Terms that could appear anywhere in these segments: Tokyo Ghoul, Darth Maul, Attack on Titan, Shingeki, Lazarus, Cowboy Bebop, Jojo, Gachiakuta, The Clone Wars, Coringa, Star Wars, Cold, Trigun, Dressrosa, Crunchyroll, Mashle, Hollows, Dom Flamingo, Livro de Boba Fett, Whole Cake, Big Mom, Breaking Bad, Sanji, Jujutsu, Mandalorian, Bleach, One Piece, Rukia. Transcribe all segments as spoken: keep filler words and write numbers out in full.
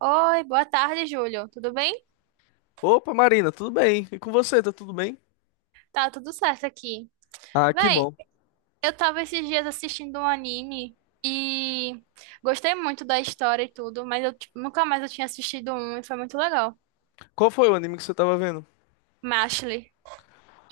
Oi, boa tarde, Júlio. Tudo bem? Opa, Marina, tudo bem? E com você, tá tudo bem? Tá tudo certo aqui. Ah, que Véi, bom. eu tava esses dias assistindo um anime e gostei muito da história e tudo, mas eu tipo, nunca mais eu tinha assistido um e foi muito legal. Qual foi o anime que você tava vendo? Mashley,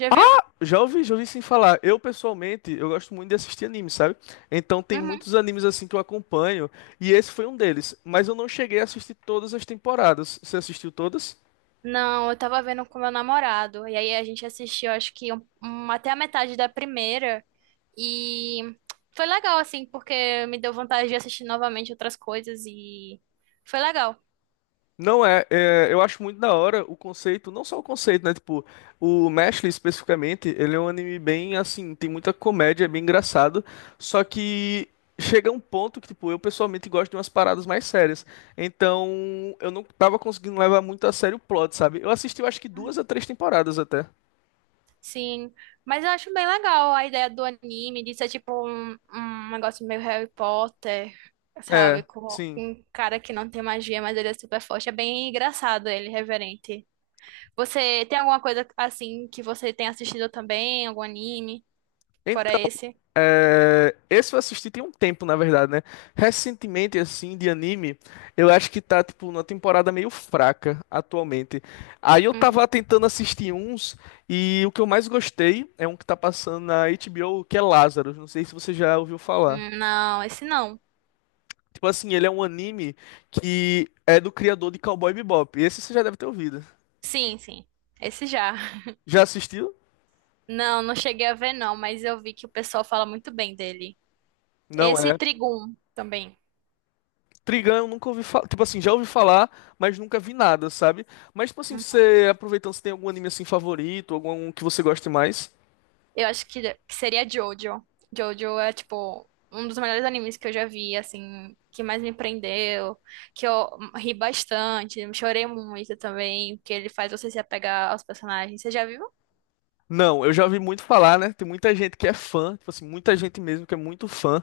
já viu? Já ouvi, já ouvi sim falar. Eu, pessoalmente, eu gosto muito de assistir anime, sabe? Então tem Uhum. muitos animes assim que eu acompanho, e esse foi um deles. Mas eu não cheguei a assistir todas as temporadas. Você assistiu todas? Não, eu tava vendo com meu namorado. E aí a gente assistiu, acho que um- um- até a metade da primeira. E foi legal, assim, porque me deu vontade de assistir novamente outras coisas e foi legal. Não é, é, eu acho muito da hora o conceito, não só o conceito, né? Tipo, o Mashle especificamente, ele é um anime bem assim, tem muita comédia, é bem engraçado, só que chega um ponto que, tipo, eu pessoalmente gosto de umas paradas mais sérias. Então, eu não tava conseguindo levar muito a sério o plot, sabe? Eu assisti, eu acho que duas a três temporadas até. Sim, mas eu acho bem legal a ideia do anime, de ser tipo um, um negócio meio Harry Potter, É, sabe? Com sim. um cara que não tem magia, mas ele é super forte. É bem engraçado ele, reverente. Você tem alguma coisa assim que você tem assistido também? Algum anime? Fora esse? É, esse eu assisti tem um tempo, na verdade, né? Recentemente, assim, de anime, eu acho que tá, tipo, numa temporada meio fraca atualmente. Aí eu tava Uhum. tentando assistir uns, e o que eu mais gostei é um que tá passando na H B O, que é Lazarus. Não sei se você já ouviu falar. Hum, não, esse não. Tipo assim, ele é um anime que é do criador de Cowboy Bebop. Esse você já deve ter ouvido. Sim, sim. Esse já. Já assistiu? Não, não cheguei a ver não, mas eu vi que o pessoal fala muito bem dele. Não, Esse é. Trigun também. Trigun eu nunca ouvi falar. Tipo assim, já ouvi falar, mas nunca vi nada, sabe? Mas, tipo assim, você aproveitando, você tem algum anime assim favorito, algum que você goste mais? Eu acho que, que seria Jojo. Jojo é, tipo, um dos melhores animes que eu já vi, assim, que mais me prendeu, que eu ri bastante, chorei muito também, porque ele faz você se apegar aos personagens. Você já viu? Não, eu já ouvi muito falar, né? Tem muita gente que é fã, tipo assim, muita gente mesmo que é muito fã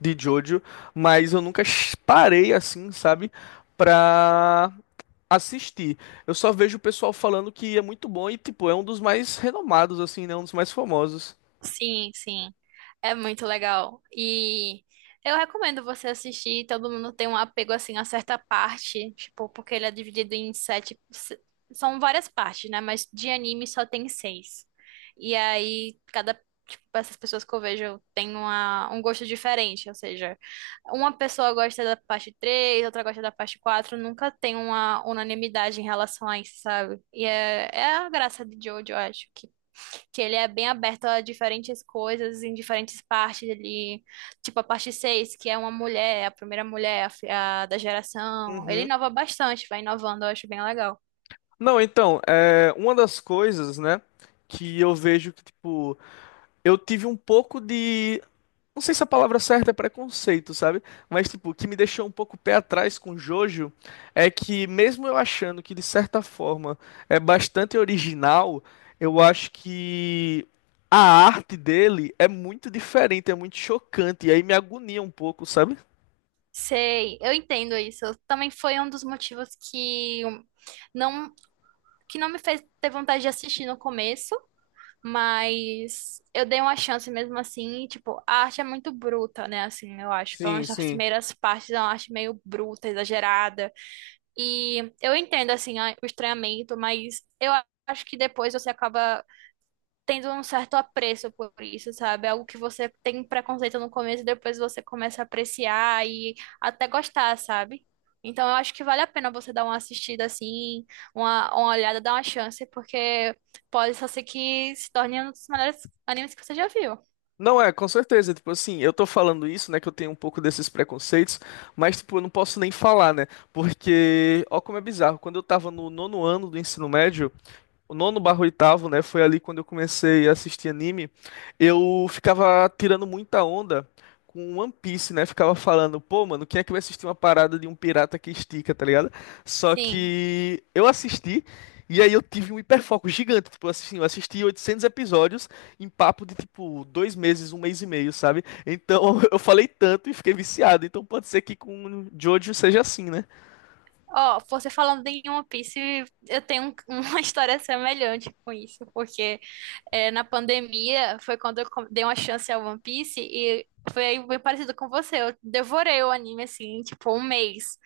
de Jojo, mas eu nunca ch- parei assim, sabe? Pra assistir. Eu só vejo o pessoal falando que é muito bom e, tipo, é um dos mais renomados, assim, né? Um dos mais famosos. Sim, sim. É muito legal. E eu recomendo você assistir. Todo mundo tem um apego assim a certa parte, tipo, porque ele é dividido em sete. se- São várias partes, né? Mas de anime só tem seis. E aí, cada. Tipo, essas pessoas que eu vejo têm uma, um gosto diferente. Ou seja, uma pessoa gosta da parte três, outra gosta da parte quatro. Nunca tem uma unanimidade em relação a isso, sabe? E é, é a graça de Jojo, eu acho que ele é bem aberto a diferentes coisas em diferentes partes. Ele, tipo a parte seis que é uma mulher, a primeira mulher a fi- a da geração. Ele Uhum. inova bastante, vai inovando, eu acho bem legal. Não, então, é, uma das coisas, né, que eu vejo que, tipo, eu tive um pouco de. Não sei se a palavra certa é preconceito, sabe? Mas, tipo, o que me deixou um pouco pé atrás com Jojo é que, mesmo eu achando que, de certa forma, é bastante original, eu acho que a arte dele é muito diferente, é muito chocante, e aí me agonia um pouco, sabe? Sei, eu entendo isso. Também foi um dos motivos que não que não me fez ter vontade de assistir no começo, mas eu dei uma chance mesmo assim, e, tipo, a arte é muito bruta, né? Assim, eu acho, pelo Sim, menos nas sim. primeiras partes, é uma arte meio bruta, exagerada. E eu entendo, assim, a- o estranhamento, mas eu a- acho que depois você acaba tendo um certo apreço por isso, sabe? Algo que você tem preconceito no começo e depois você começa a apreciar e até gostar, sabe? Então eu acho que vale a pena você dar uma assistida assim, uma, uma olhada, dar uma chance, porque pode só ser que se torne um dos melhores animes que você já viu. Não é, com certeza. Tipo assim, eu tô falando isso, né? Que eu tenho um pouco desses preconceitos, mas, tipo, eu não posso nem falar, né? Porque, ó, como é bizarro. Quando eu tava no nono ano do ensino médio, o nono barra oitavo, né? Foi ali quando eu comecei a assistir anime. Eu ficava tirando muita onda com One Piece, né? Ficava falando, pô, mano, quem é que vai assistir uma parada de um pirata que estica, tá ligado? Só Sim. que eu assisti e aí eu tive um hiperfoco gigante. Tipo, assim, eu assisti oitocentos episódios em papo de, tipo, dois meses, um mês e meio, sabe? Então eu falei tanto e fiquei viciado. Então pode ser que com Jojo seja assim, né? Ó, você falando em One Piece, eu tenho um- uma história semelhante com isso, porque é, na pandemia foi quando eu com- dei uma chance ao One Piece e foi bem parecido com você. Eu devorei o anime assim, em, tipo, um mês.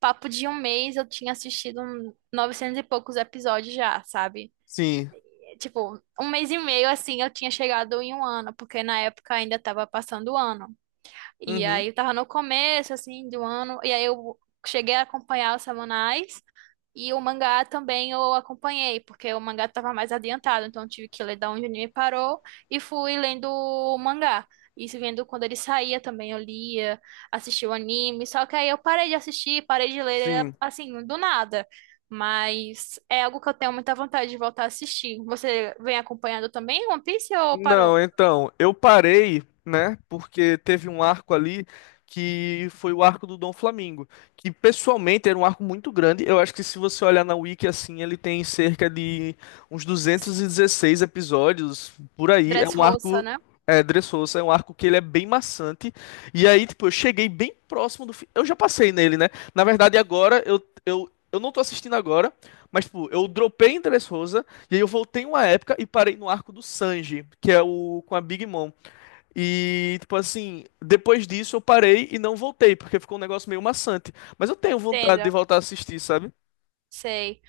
Papo de um mês eu tinha assistido um novecentos e poucos episódios já, sabe? Sim. Tipo, um mês e meio assim eu tinha chegado em um ano, porque na época ainda tava passando o ano. E Uhum. aí eu tava no começo, assim, do ano, e aí eu cheguei a acompanhar os semanais, e o mangá também eu acompanhei, porque o mangá tava mais adiantado, então eu tive que ler da onde o anime parou, e fui lendo o mangá. E se vendo quando ele saía também, eu lia, assistia o anime, só que aí eu parei de assistir, parei de ler, Sim. assim, do nada. Mas é algo que eu tenho muita vontade de voltar a assistir. Você vem acompanhando também One Piece ou Não, parou? então, eu parei, né? Porque teve um arco ali que foi o arco do Dom Flamingo, que pessoalmente era um arco muito grande. Eu acho que se você olhar na Wiki assim, ele tem cerca de uns duzentos e dezesseis episódios por aí. É um Dressrosa, arco né? é, Dressrosa, é um arco que ele é bem maçante. E aí, tipo, eu cheguei bem próximo do fim. Eu já passei nele, né? Na verdade, agora eu, eu, eu não tô assistindo agora, mas tipo, eu dropei em Dressrosa e aí eu voltei uma época e parei no arco do Sanji, que é o com a Big Mom. E, tipo assim, depois disso eu parei e não voltei, porque ficou um negócio meio maçante. Mas eu tenho vontade de Entendo. voltar a assistir, sabe? Sei.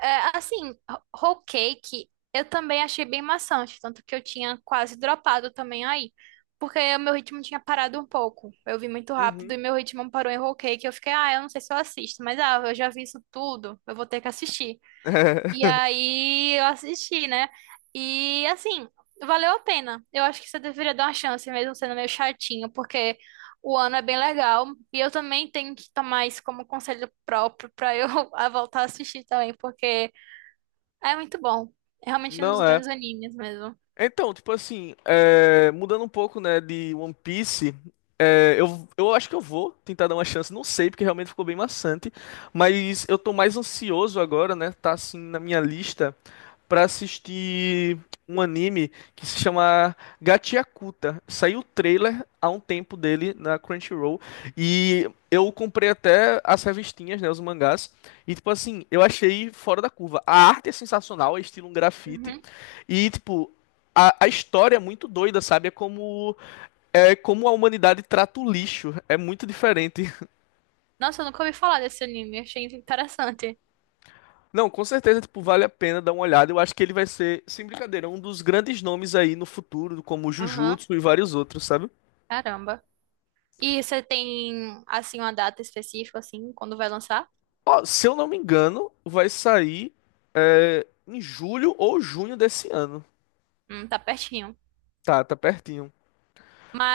É, assim, ho- whole cake eu também achei bem maçante, tanto que eu tinha quase dropado também aí, porque o meu ritmo tinha parado um pouco. Eu vi muito rápido Uhum. e meu ritmo parou em whole cake. Eu fiquei, ah, eu não sei se eu assisto, mas ah, eu já vi isso tudo, eu vou ter que assistir. E É. aí eu assisti, né? E assim, valeu a pena. Eu acho que você deveria dar uma chance, mesmo sendo meio chatinho, porque o ano é bem legal. E eu também tenho que tomar isso como conselho próprio pra eu a voltar a assistir também, porque é muito bom. É realmente um dos Não é. grandes animes mesmo. Então, tipo assim, é, mudando um pouco, né, de One Piece, é, eu, eu acho que eu vou tentar dar uma chance, não sei, porque realmente ficou bem maçante, mas eu tô mais ansioso agora, né, tá assim na minha lista, pra assistir um anime que se chama Gachiakuta. Saiu o trailer há um tempo dele na Crunchyroll e eu comprei até as revistinhas, né, os mangás. E tipo assim, eu achei fora da curva. A arte é sensacional, é estilo um grafite Uhum. e tipo a, a história é muito doida, sabe? É como é como a humanidade trata o lixo. É muito diferente. Nossa, eu nunca ouvi falar desse anime, achei interessante. Não, com certeza, tipo, vale a pena dar uma olhada. Eu acho que ele vai ser, sem brincadeira, um dos grandes nomes aí no futuro, como Aham, Jujutsu e vários outros, sabe? caramba. E você tem, assim, uma data específica, assim, quando vai lançar? Ó, se eu não me engano, vai sair é, em julho ou junho desse ano. Hum, tá pertinho. Tá, tá pertinho.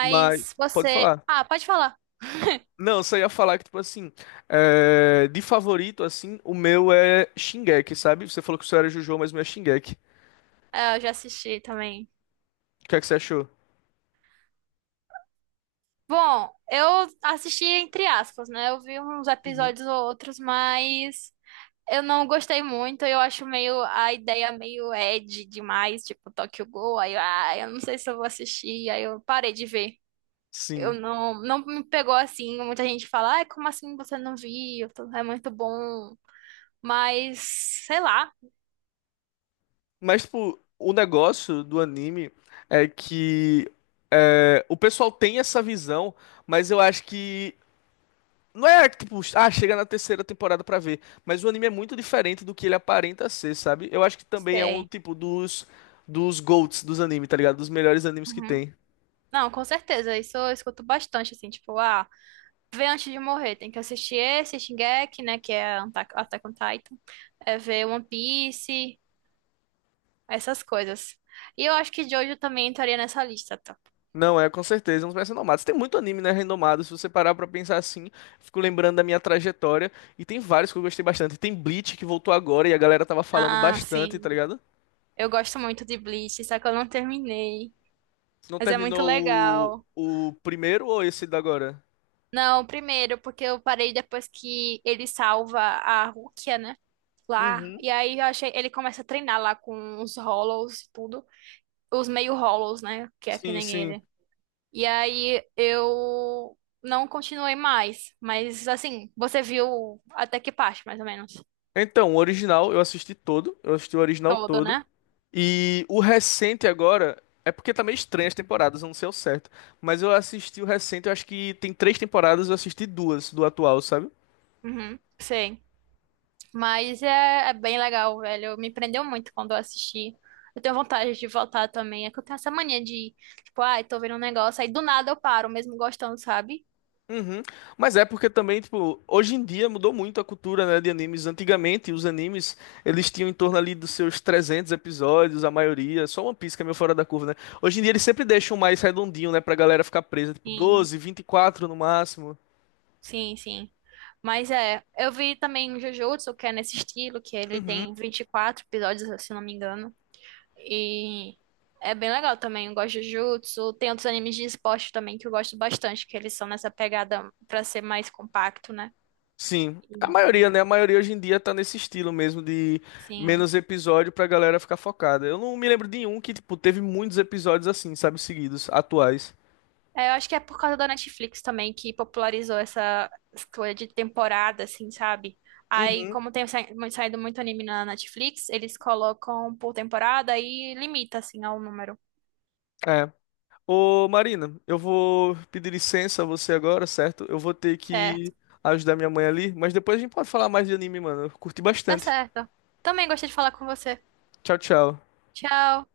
Mas, pode você. falar. Ah, pode falar. N- Não, eu só ia falar que, tipo assim, é, de favorito, assim, o meu é Shingeki, sabe? Você falou que o seu era Jojo, mas o meu é Shingeki. É, eu já assisti também. O que é que você achou? Bom, eu assisti entre aspas, né? Eu vi uns Uhum. episódios ou outros, mas eu não gostei muito. Eu acho meio a ideia meio edgy demais, tipo Tokyo Ghoul. Aí, eu, ah, eu não sei se eu vou assistir. Aí eu parei de ver. Eu Sim. não, não me pegou assim. Muita gente fala, ai, como assim você não viu? É muito bom. Mas, sei lá, Mas, tipo, o negócio do anime é que é, o pessoal tem essa visão, mas eu acho que. Não é tipo, ah, chega na terceira temporada pra ver. Mas o anime é muito diferente do que ele aparenta ser, sabe? Eu acho que também é um sei. tipo dos, dos, GOATs dos animes, tá ligado? Dos melhores animes que Uhum. tem. Não, com certeza. Isso eu escuto bastante, assim, tipo, ah. Ver antes de morrer. Tem que assistir esse, Shingeki, né? Que é Attack Attack on Titan. É ver One Piece, essas coisas. E eu acho que Jojo também entraria nessa lista, tá? Não, é com certeza, é um dos mais renomados. Tem muito anime, né, renomado. Se você parar pra pensar assim, fico lembrando da minha trajetória. E tem vários que eu gostei bastante. Tem Bleach que voltou agora e a galera tava falando Ah, bastante, tá sim. ligado? Eu gosto muito de Bleach, só que eu não terminei. Não Mas é muito terminou legal. o, o primeiro ou esse da agora? Não, primeiro, porque eu parei depois que ele salva a Rukia, né? Lá. Uhum. E aí eu achei. Ele começa a treinar lá com os Hollows e tudo. Os meio Hollows, né? Que é que Sim, nem sim. ele. E aí eu não continuei mais. Mas assim, você viu até que parte, mais ou menos? Então, o original eu assisti todo, eu assisti o original Todo, todo. né? E o recente agora, é porque tá meio estranho as temporadas, eu não sei ao certo. Mas eu assisti o recente, eu acho que tem três temporadas, eu assisti duas do atual, sabe? Uhum, sei. Mas é, é bem legal, velho. Me prendeu muito quando eu assisti. Eu tenho vontade de voltar também. É que eu tenho essa mania de, tipo, ai, tô vendo um negócio, aí do nada eu paro, mesmo gostando, sabe? Uhum. Mas é porque também, tipo, hoje em dia mudou muito a cultura, né, de animes. Antigamente, os animes, eles tinham em torno ali dos seus trezentos episódios, a maioria, só One Piece que é meio fora da curva, né? Hoje em dia eles sempre deixam mais redondinho, né, pra galera ficar presa, tipo Sim, doze, vinte e quatro no máximo. sim, sim. Mas é, eu vi também o Jujutsu, que é nesse estilo, que ele Uhum. tem vinte e quatro episódios, se eu não me engano. E é bem legal também. Eu gosto de Jujutsu. Tem outros animes de esporte também que eu gosto bastante, que eles são nessa pegada pra ser mais compacto, né? Sim. A E, maioria, né? A maioria hoje em dia tá nesse estilo mesmo de sim. menos episódio pra galera ficar focada. Eu não me lembro de um que, tipo, teve muitos episódios assim, sabe, seguidos, atuais. É, eu acho que é por causa da Netflix também que popularizou essa escolha de temporada, assim, sabe? Aí, Uhum. como tem sa- mu- saído muito anime na Netflix, eles colocam por temporada e limita, assim, ao número. É. Ô, Marina, eu vou pedir licença a você agora, certo? Eu vou ter que Certo. ajudar minha mãe ali, mas depois a gente pode falar mais de anime, mano. Eu curti Tá bastante. certo. Também gostei de falar com você. Tchau, tchau. Tchau.